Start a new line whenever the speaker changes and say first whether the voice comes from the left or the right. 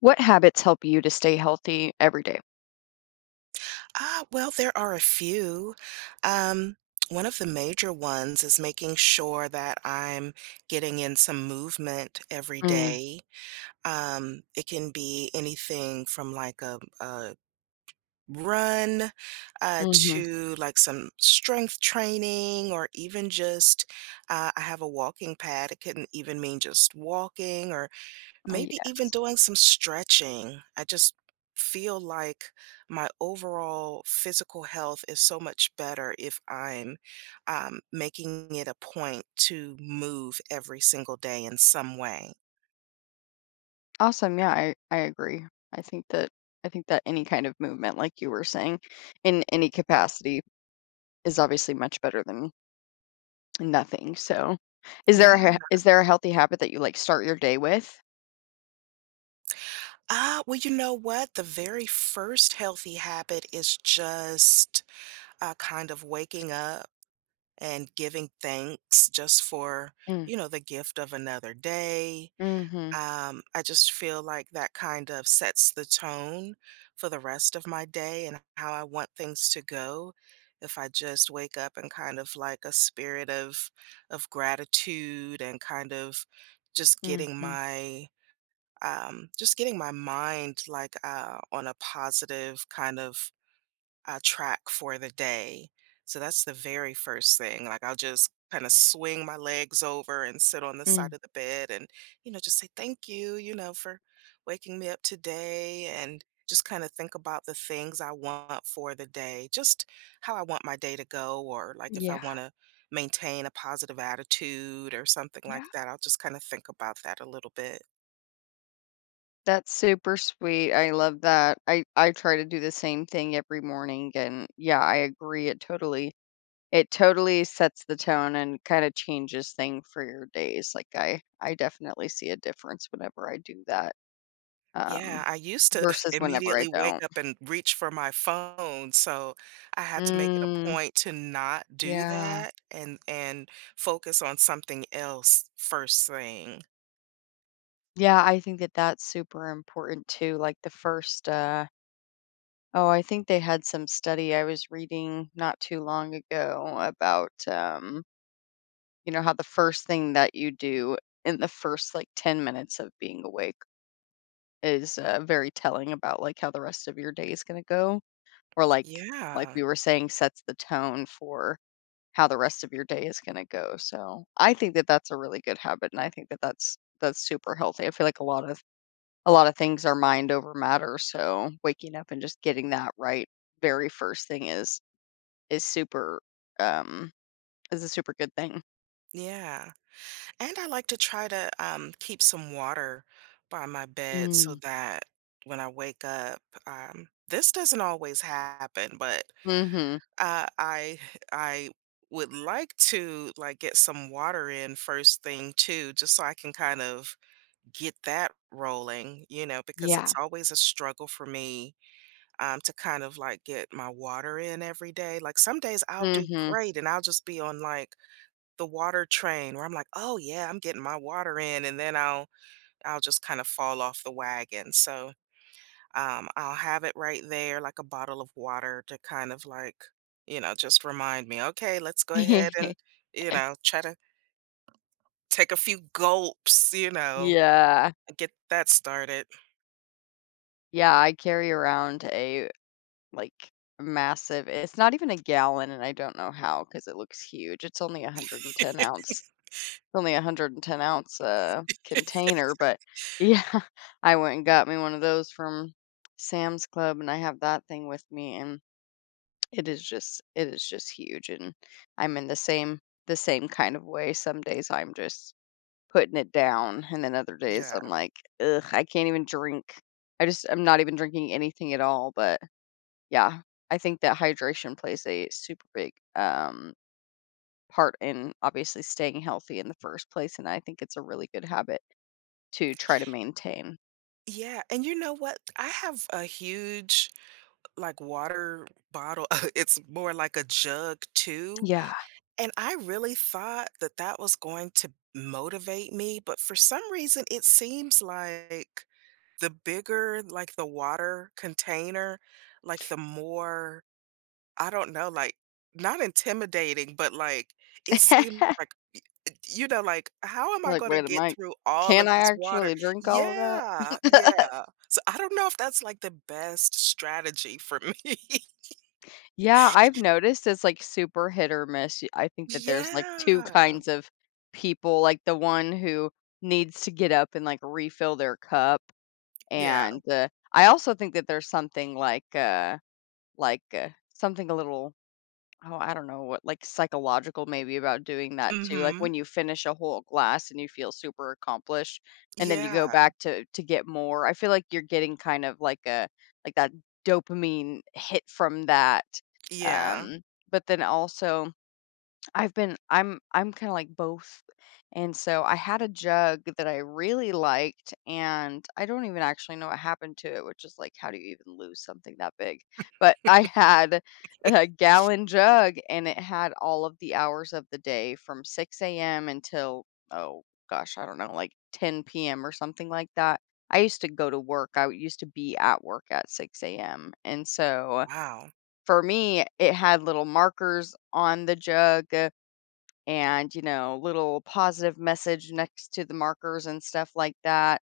left: What habits help you to stay healthy every day?
right: Well, there are a few. Um, One of the major ones is making sure that I'm getting in some movement every
left: Mm,
right: day. It can be anything from like a run
left: mhm.
right: to like some strength training, or even just I have a walking pad. It can even mean just walking or maybe even
left: Yes.
right: doing some stretching. I just feel like my overall physical health is so much better if I'm making it a point to move every single day in some way.
left: Awesome. Yeah, I agree. I think that I think that any kind of movement, like you were saying, in any capacity is obviously much better than nothing. So is
right: Yeah.
left: there a, is there a healthy habit that you like start your day with?
right: Well, you know what? The very first healthy habit is just kind of waking up and giving thanks just for,
left: Mm,
right: you know, the gift of another day.
left: mhm.
right: I just feel like that kind of sets the tone for the rest of my day and how I want things to go. If I just wake up and kind of like a spirit of gratitude and kind of just getting
left: Mhm.
right: my mind like on a positive kind of a track for the day. So that's the very first thing. Like I'll just kind of swing my legs over and sit on the
left: Mm.
right: side of the bed and, you know, just say thank you, you know, for waking me up today and just kind of think about the things I want for the day, just how I want my day to go, or like if I
left: Yeah.
right: want to maintain a positive attitude or something like
left: Yeah.
right: that. I'll just kind of think about that a little bit.
left: That's super sweet. I love that. I try to do the same thing every morning, and yeah, I agree, it totally it totally sets the tone and kinda changes thing for your days. Like, I definitely see a difference whenever I do that,
right: Yeah,
left: um,
right: I used to
left: versus whenever I
right: immediately wake
left: don't.
right: up and reach for my phone, so I had to make it a
left: Mm,
right: point to not do
left: yeah.
right: that and focus on something else first thing.
left: Yeah, I think that that's super important too. Like, the first, oh, I think they had some study I was reading not too long ago about, you know, how the first thing that you do in the first, like, 10 minutes of being awake is, very telling about, like, how the rest of your day is gonna go. Or like
right: Yeah.
left: we were saying, sets the tone for how the rest of your day is gonna go, so I think that that's a really good habit, and I think that that's super healthy. I feel like a lot of things are mind over matter, so waking up and just getting that right very first thing is super, um is a super good thing.
right: Yeah. And I like to try to keep some water by my bed so
left: Mm.
right: that when I wake up, this doesn't always happen, but
left: Mhm.
right: Uh, I I would like to like get some water in first thing too, just so I can kind of get that rolling, you know, because
left: Yeah.
right: it's always a struggle for me to kind of like get my water in every day. Like some days I'll do
left: Mhm.
right: great and I'll just be on like the water train where I'm like, oh yeah, I'm getting my water in, and then I'll just kind of fall off the wagon. So I'll have it right there, like a bottle of water to kind of like, you know, just remind me, okay, let's go ahead and, you know, try to take a few gulps, you know,
left: Yeah.
right: and get that started.
left: Yeah, I carry around a Like, massive it's not even a gallon, and I don't know how because it looks huge. It's only a 110 ounce only a 110 ounce, container, but yeah, I went and got me one of those from Sam's Club, and I have that thing with me, and it is just huge, and I'm in the same kind of way. Some days I'm just putting it down, and then other days
right: Yeah.
left: I'm like, "Ugh, I can't even drink." I'm not even drinking anything at all, but yeah, I think that hydration plays a super big, part in obviously staying healthy in the first place, and I think it's a really good habit to try to maintain.
right: Yeah. And you know what? I have a huge like water bottle. It's more like a jug too.
left: Yeah.
right: And I really thought that that was going to motivate me. But for some reason, it seems like the bigger, like, the water container, like, the more, I don't know, like, not intimidating, but, like, it seems like y you know, like, "How am I
left: Like,
right: gonna
left: "Wait a
right: get
left: minute,
right: through all
left: can
right: of
left: I
right: this water?"
left: actually drink all of
right: Yeah,
left: that?"
right: yeah. So, I don't know if that's, like, the best strategy for me.
left: Yeah, I've noticed it's, like, super hit or miss. Y I think that there's, like, 2
right: Yeah.
left: kinds of people, like, the one who needs to get up and, like, refill their cup,
right: Yeah.
left: and, I also think that there's something like, something a little oh, I don't know what, like, psychological maybe about doing that too, like, when
right: Mhm.
left: you finish a whole glass and you feel super accomplished, and then you go
right: Yeah.
left: back to get more. I feel like you're getting kind of like a like that dopamine hit from that,
right: Yeah.
left: um, but then also I'm kinda like both. And so I had a jug that I really liked, and I don't even actually know what happened to it, which is like, how do you even lose something that big? But I had a gallon jug, and it had all of the hours of the day from 6 a.m. until, oh I don't know, like 10 p.m. or something like that. I used to go to work. I used to be at work at 6 AM. And so
right: Wow.
left: for me, it had little markers on the jug, and you know little positive message next to the markers and stuff like that,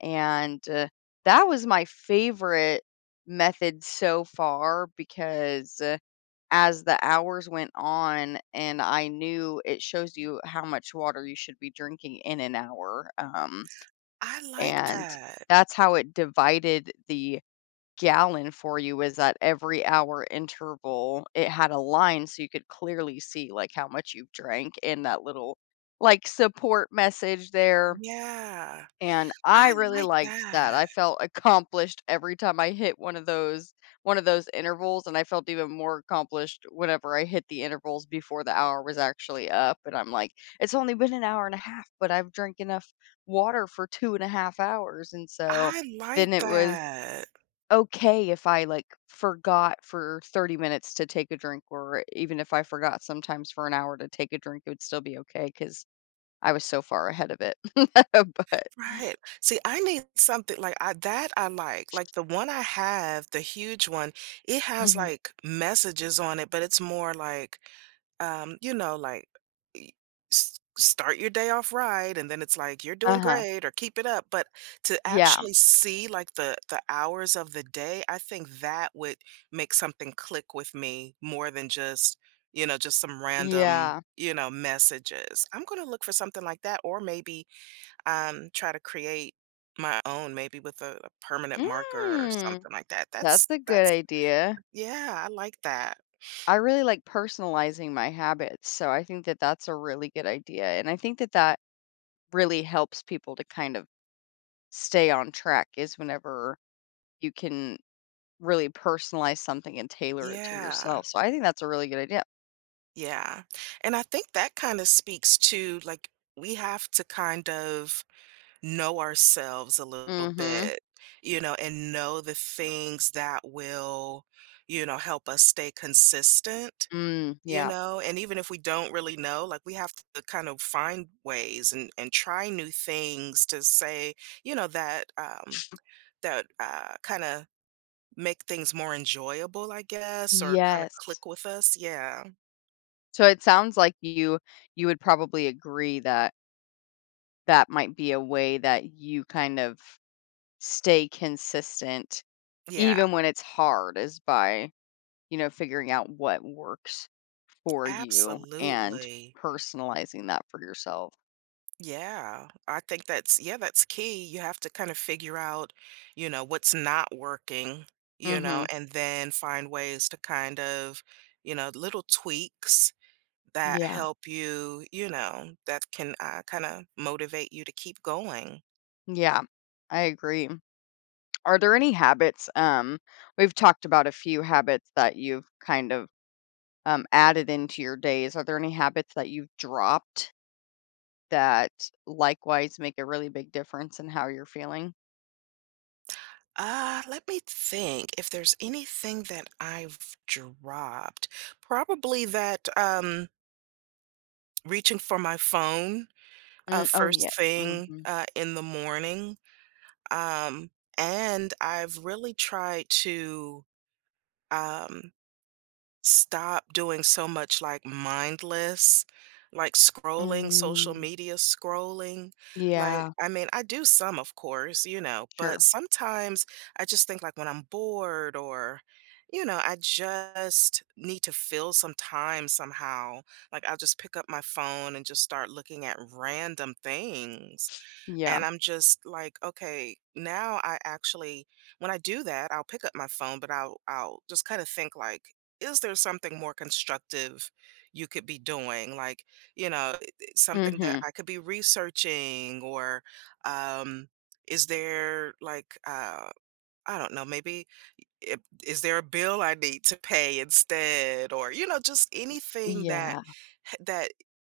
left: and that was my favorite method so far because as the hours went on and I knew it shows you how much water you should be drinking in an hour,
right: I like
left: and
right: that.
left: that's how it divided the gallon for you, is at every hour interval, it had a line so you could clearly see, like, how much you've drank and that little, like, support message there,
right: Yeah.
left: and I
right: I
left: really
right: like
left: liked that.
right: that.
left: I felt accomplished every time I hit one of those intervals, and I felt even more accomplished whenever I hit the intervals before the hour was actually up, and I'm like, "It's only been an hour and a half, but I've drank enough water for 2 and a half hours," and so
right: I like
left: then it was
right: that.
left: okay if I like forgot for 30 minutes to take a drink, or even if I forgot sometimes for an hour to take a drink, it would still be okay because I was so far ahead of it. But
right: Right. See, I need something like I that I like. Like the one I have, the huge one, it has
left: hmm
right: like messages on it, but it's more like you know, like y- start your day off right and then it's like you're doing
left: uh-huh.
right: great or keep it up. But to
left: Yeah.
right: actually see like the hours of the day, I think that would make something click with me more than just, you know, just some random,
left: Yeah.
right: you know, messages. I'm going to look for something like that or maybe try to create my own, maybe with a permanent marker or
left: Mm,
right: something like that.
left: that's
right: That's
left: a good
right: that's
left: idea.
right: yeah, I like that.
left: I really like personalizing my habits. So I think that that's a really good idea. And I think that that really helps people to kind of stay on track is whenever you can really personalize something and tailor it to
right: Yeah,
left: yourself, so I think that's a really good idea.
right: yeah. And I think that kind of speaks to like we have to kind of know ourselves a little
left: Mhm.
right: bit, you know, and know the things that will, you know, help us stay consistent.
left: Mm,
right: You
left: yeah.
right: know, and even if we don't really know, like, we have to kind of find ways and try new things to say, you know, that kinda make things more enjoyable, I guess, or kinda
left: Yes.
right: click with us. Yeah.
left: So it sounds like you would probably agree that that might be a way that you kind of stay consistent
right: Yeah.
left: even when it's hard is by, you know, figuring out what works for you and
right: Absolutely.
left: personalizing that for yourself.
right: Yeah. I think that's yeah, that's key. You have to kind of figure out, you know, what's not working, you know,
left: Mhm.
right: and then find ways to kind of, you know, little tweaks that
left: Yeah.
right: help you, you know, that can kind of motivate you to keep going.
left: Yeah. I agree. Are there any habits, we've talked about a few habits that you've kind of, added into your days. Are there any habits that you've dropped that likewise make a really big difference in how you're feeling?
right: Let me think if there's anything that I've dropped. Probably that reaching for my phone
left: Mm, oh,
right: first
left: yes.
right: thing
left: Mhm.
right: in the morning. Um, and I've really tried to um, stop doing so much, like, mindless, like, scrolling, social
left: Mm.
right: media scrolling, like,
left: Yeah.
right: I mean, I do some, of course, you know, but
left: Sure.
right: sometimes I just think, like, when I'm bored or, you know, I just need to fill some time somehow, like, I'll just pick up my phone and just start looking at random things. And
left: Yeah.
right: I'm just like, okay, now I actually when I do that, I'll pick up my phone, but I'll just kind of think like, is there something more constructive you could be doing? Like, you know, something that
left: Mhm.
right: I could be researching or um is there like I don't know, maybe i- is there a bill I need to pay instead or you know, just anything that
left: Yeah.
right: that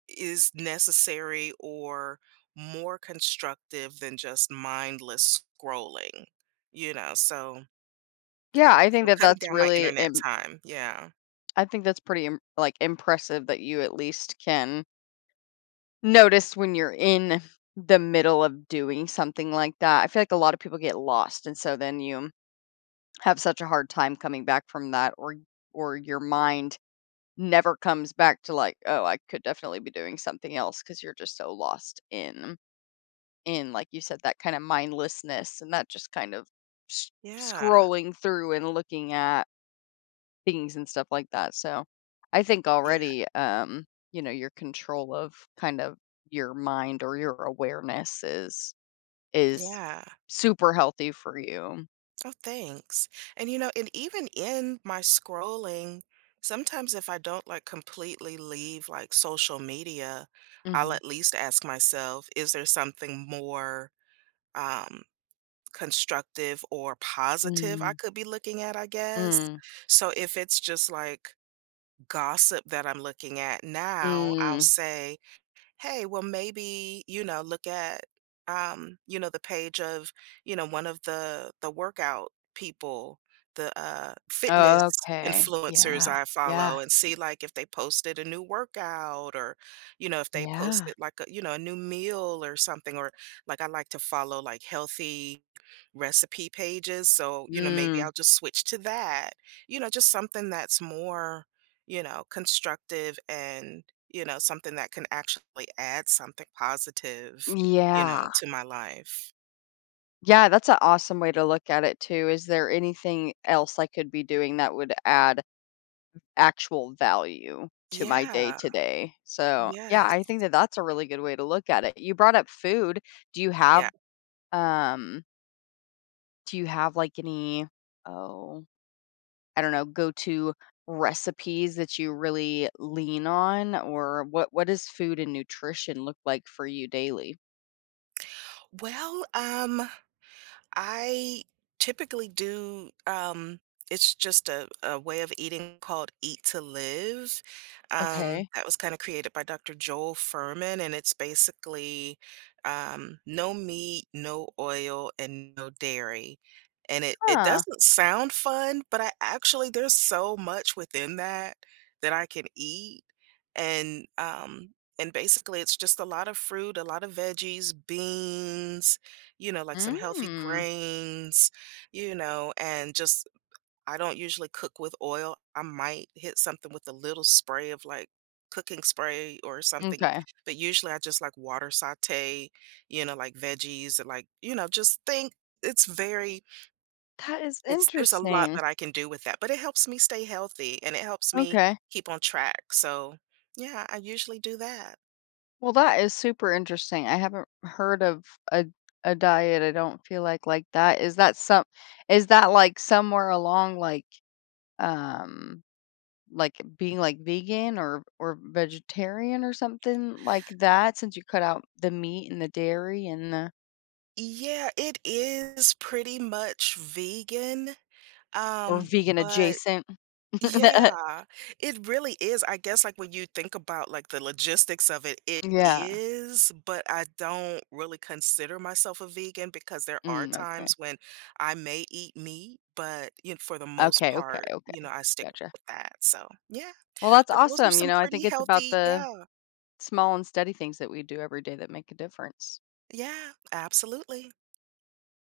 right: is necessary or more constructive than just mindless scrolling, you know, so
left: Yeah, I think
right: so
left: that
right: cutting
left: that's
right: down my
left: really
right: internet
left: im
right: time, yeah.
left: I think that's pretty im like, impressive that you at least can Notice when you're in the middle of doing something like that. I feel like a lot of people get lost, and so then you have such a hard time coming back from that, or your mind never comes back to like, oh, I could definitely be doing something else because you're just so lost in like you said that kind of mindlessness and that just kind of s-
right: Yeah,
left: scrolling through and looking at things and stuff like that. So I think
right: yeah,
left: already, you know, your control of kind of your mind or your awareness is
right: yeah.
left: super healthy for you.
right: Oh, thanks. And, you know, and even in my scrolling, sometimes if I don't, like, completely leave, like, social media, I'll
left: Mhm.
right: at least ask myself, is there something more, um constructive or positive I
left: Mm,
right: could be looking at, I guess.
left: mm,
right: So if it's just like gossip that I'm looking at now, I'll
left: mm.
right: say hey, well, maybe, you know, look at, you know, the page of, you know, one of the workout people, the fitness
left: Okay.
right: influencers
left: Yeah.
right: I
left: Yeah.
right: follow and see like if they posted a new workout or, you know, if they
left: Yeah.
right: posted like a, you know, a new meal or something, or like I like to follow like healthy recipe pages. So, you know, maybe
left: Mm.
right: I'll just switch to that, you know, just something that's more you know, constructive and, you know, something that can actually add something positive, you know,
left: Yeah.
right: to my life.
left: Yeah, that's an awesome way to look at it too. Is there anything else I could be doing that would add actual value to my day
right: Yeah.
left: to day. So, yeah,
right: Yes.
left: I think that that's a really good way to look at it. You brought up food. Do you have,
right: Yeah.
left: um, do you have like any, oh, I don't know, go to recipes that you really lean on? Or what does food and nutrition look like for you daily?
right: Well, I typically do it's just a way of eating called Eat to Live.
left: Okay.
right: That was kind of created by Dr. Joel Furman, and it's basically no meat, no oil, and no dairy. And it
left: Huh.
right: doesn't sound fun, but I actually, there's so much within that that I can eat. And um, and basically, it's just a lot of fruit, a lot of veggies, beans, you know, like some healthy
left: Mm.
right: grains, you know, and just I don't usually cook with oil. I might hit something with a little spray of like cooking spray or something,
left: Okay.
right: but usually I just like water saute, you know, like veggies and like, you know, just think it's very
left: That is
right: it's there's a lot
left: interesting.
right: that I can do with that, but it helps me stay healthy and it helps me
left: Okay.
right: keep on track. So, yeah, I usually do that.
left: Well, that is super interesting. I haven't heard of a a diet, I don't feel like that. Is that, like, somewhere along, um, like, being, like, vegan or vegetarian or something like that, since you cut out the meat and the dairy and the
right: Yeah, it is pretty much vegan.
left: or
right: Um,
left: vegan
right: but
left: adjacent?
right: Yeah, it really is. I guess, like, when you think about, like, the logistics of it, it
left: Yeah.
right: is, but I don't really consider myself a vegan because there are
left: Mm, okay.
right: times when I may eat meat, but, you know, for the most
left: Okay, okay,
right: part, you know,
left: okay.
right: I stick
left: Gotcha.
right: with that, so, yeah,
left: Well, that's
right: but those are
left: awesome, you
right: some
left: know, I think
right: pretty
left: it's about
right: healthy
left: the
right: Yeah,
left: small and steady things that we do every day that make a difference.
right: yeah, absolutely.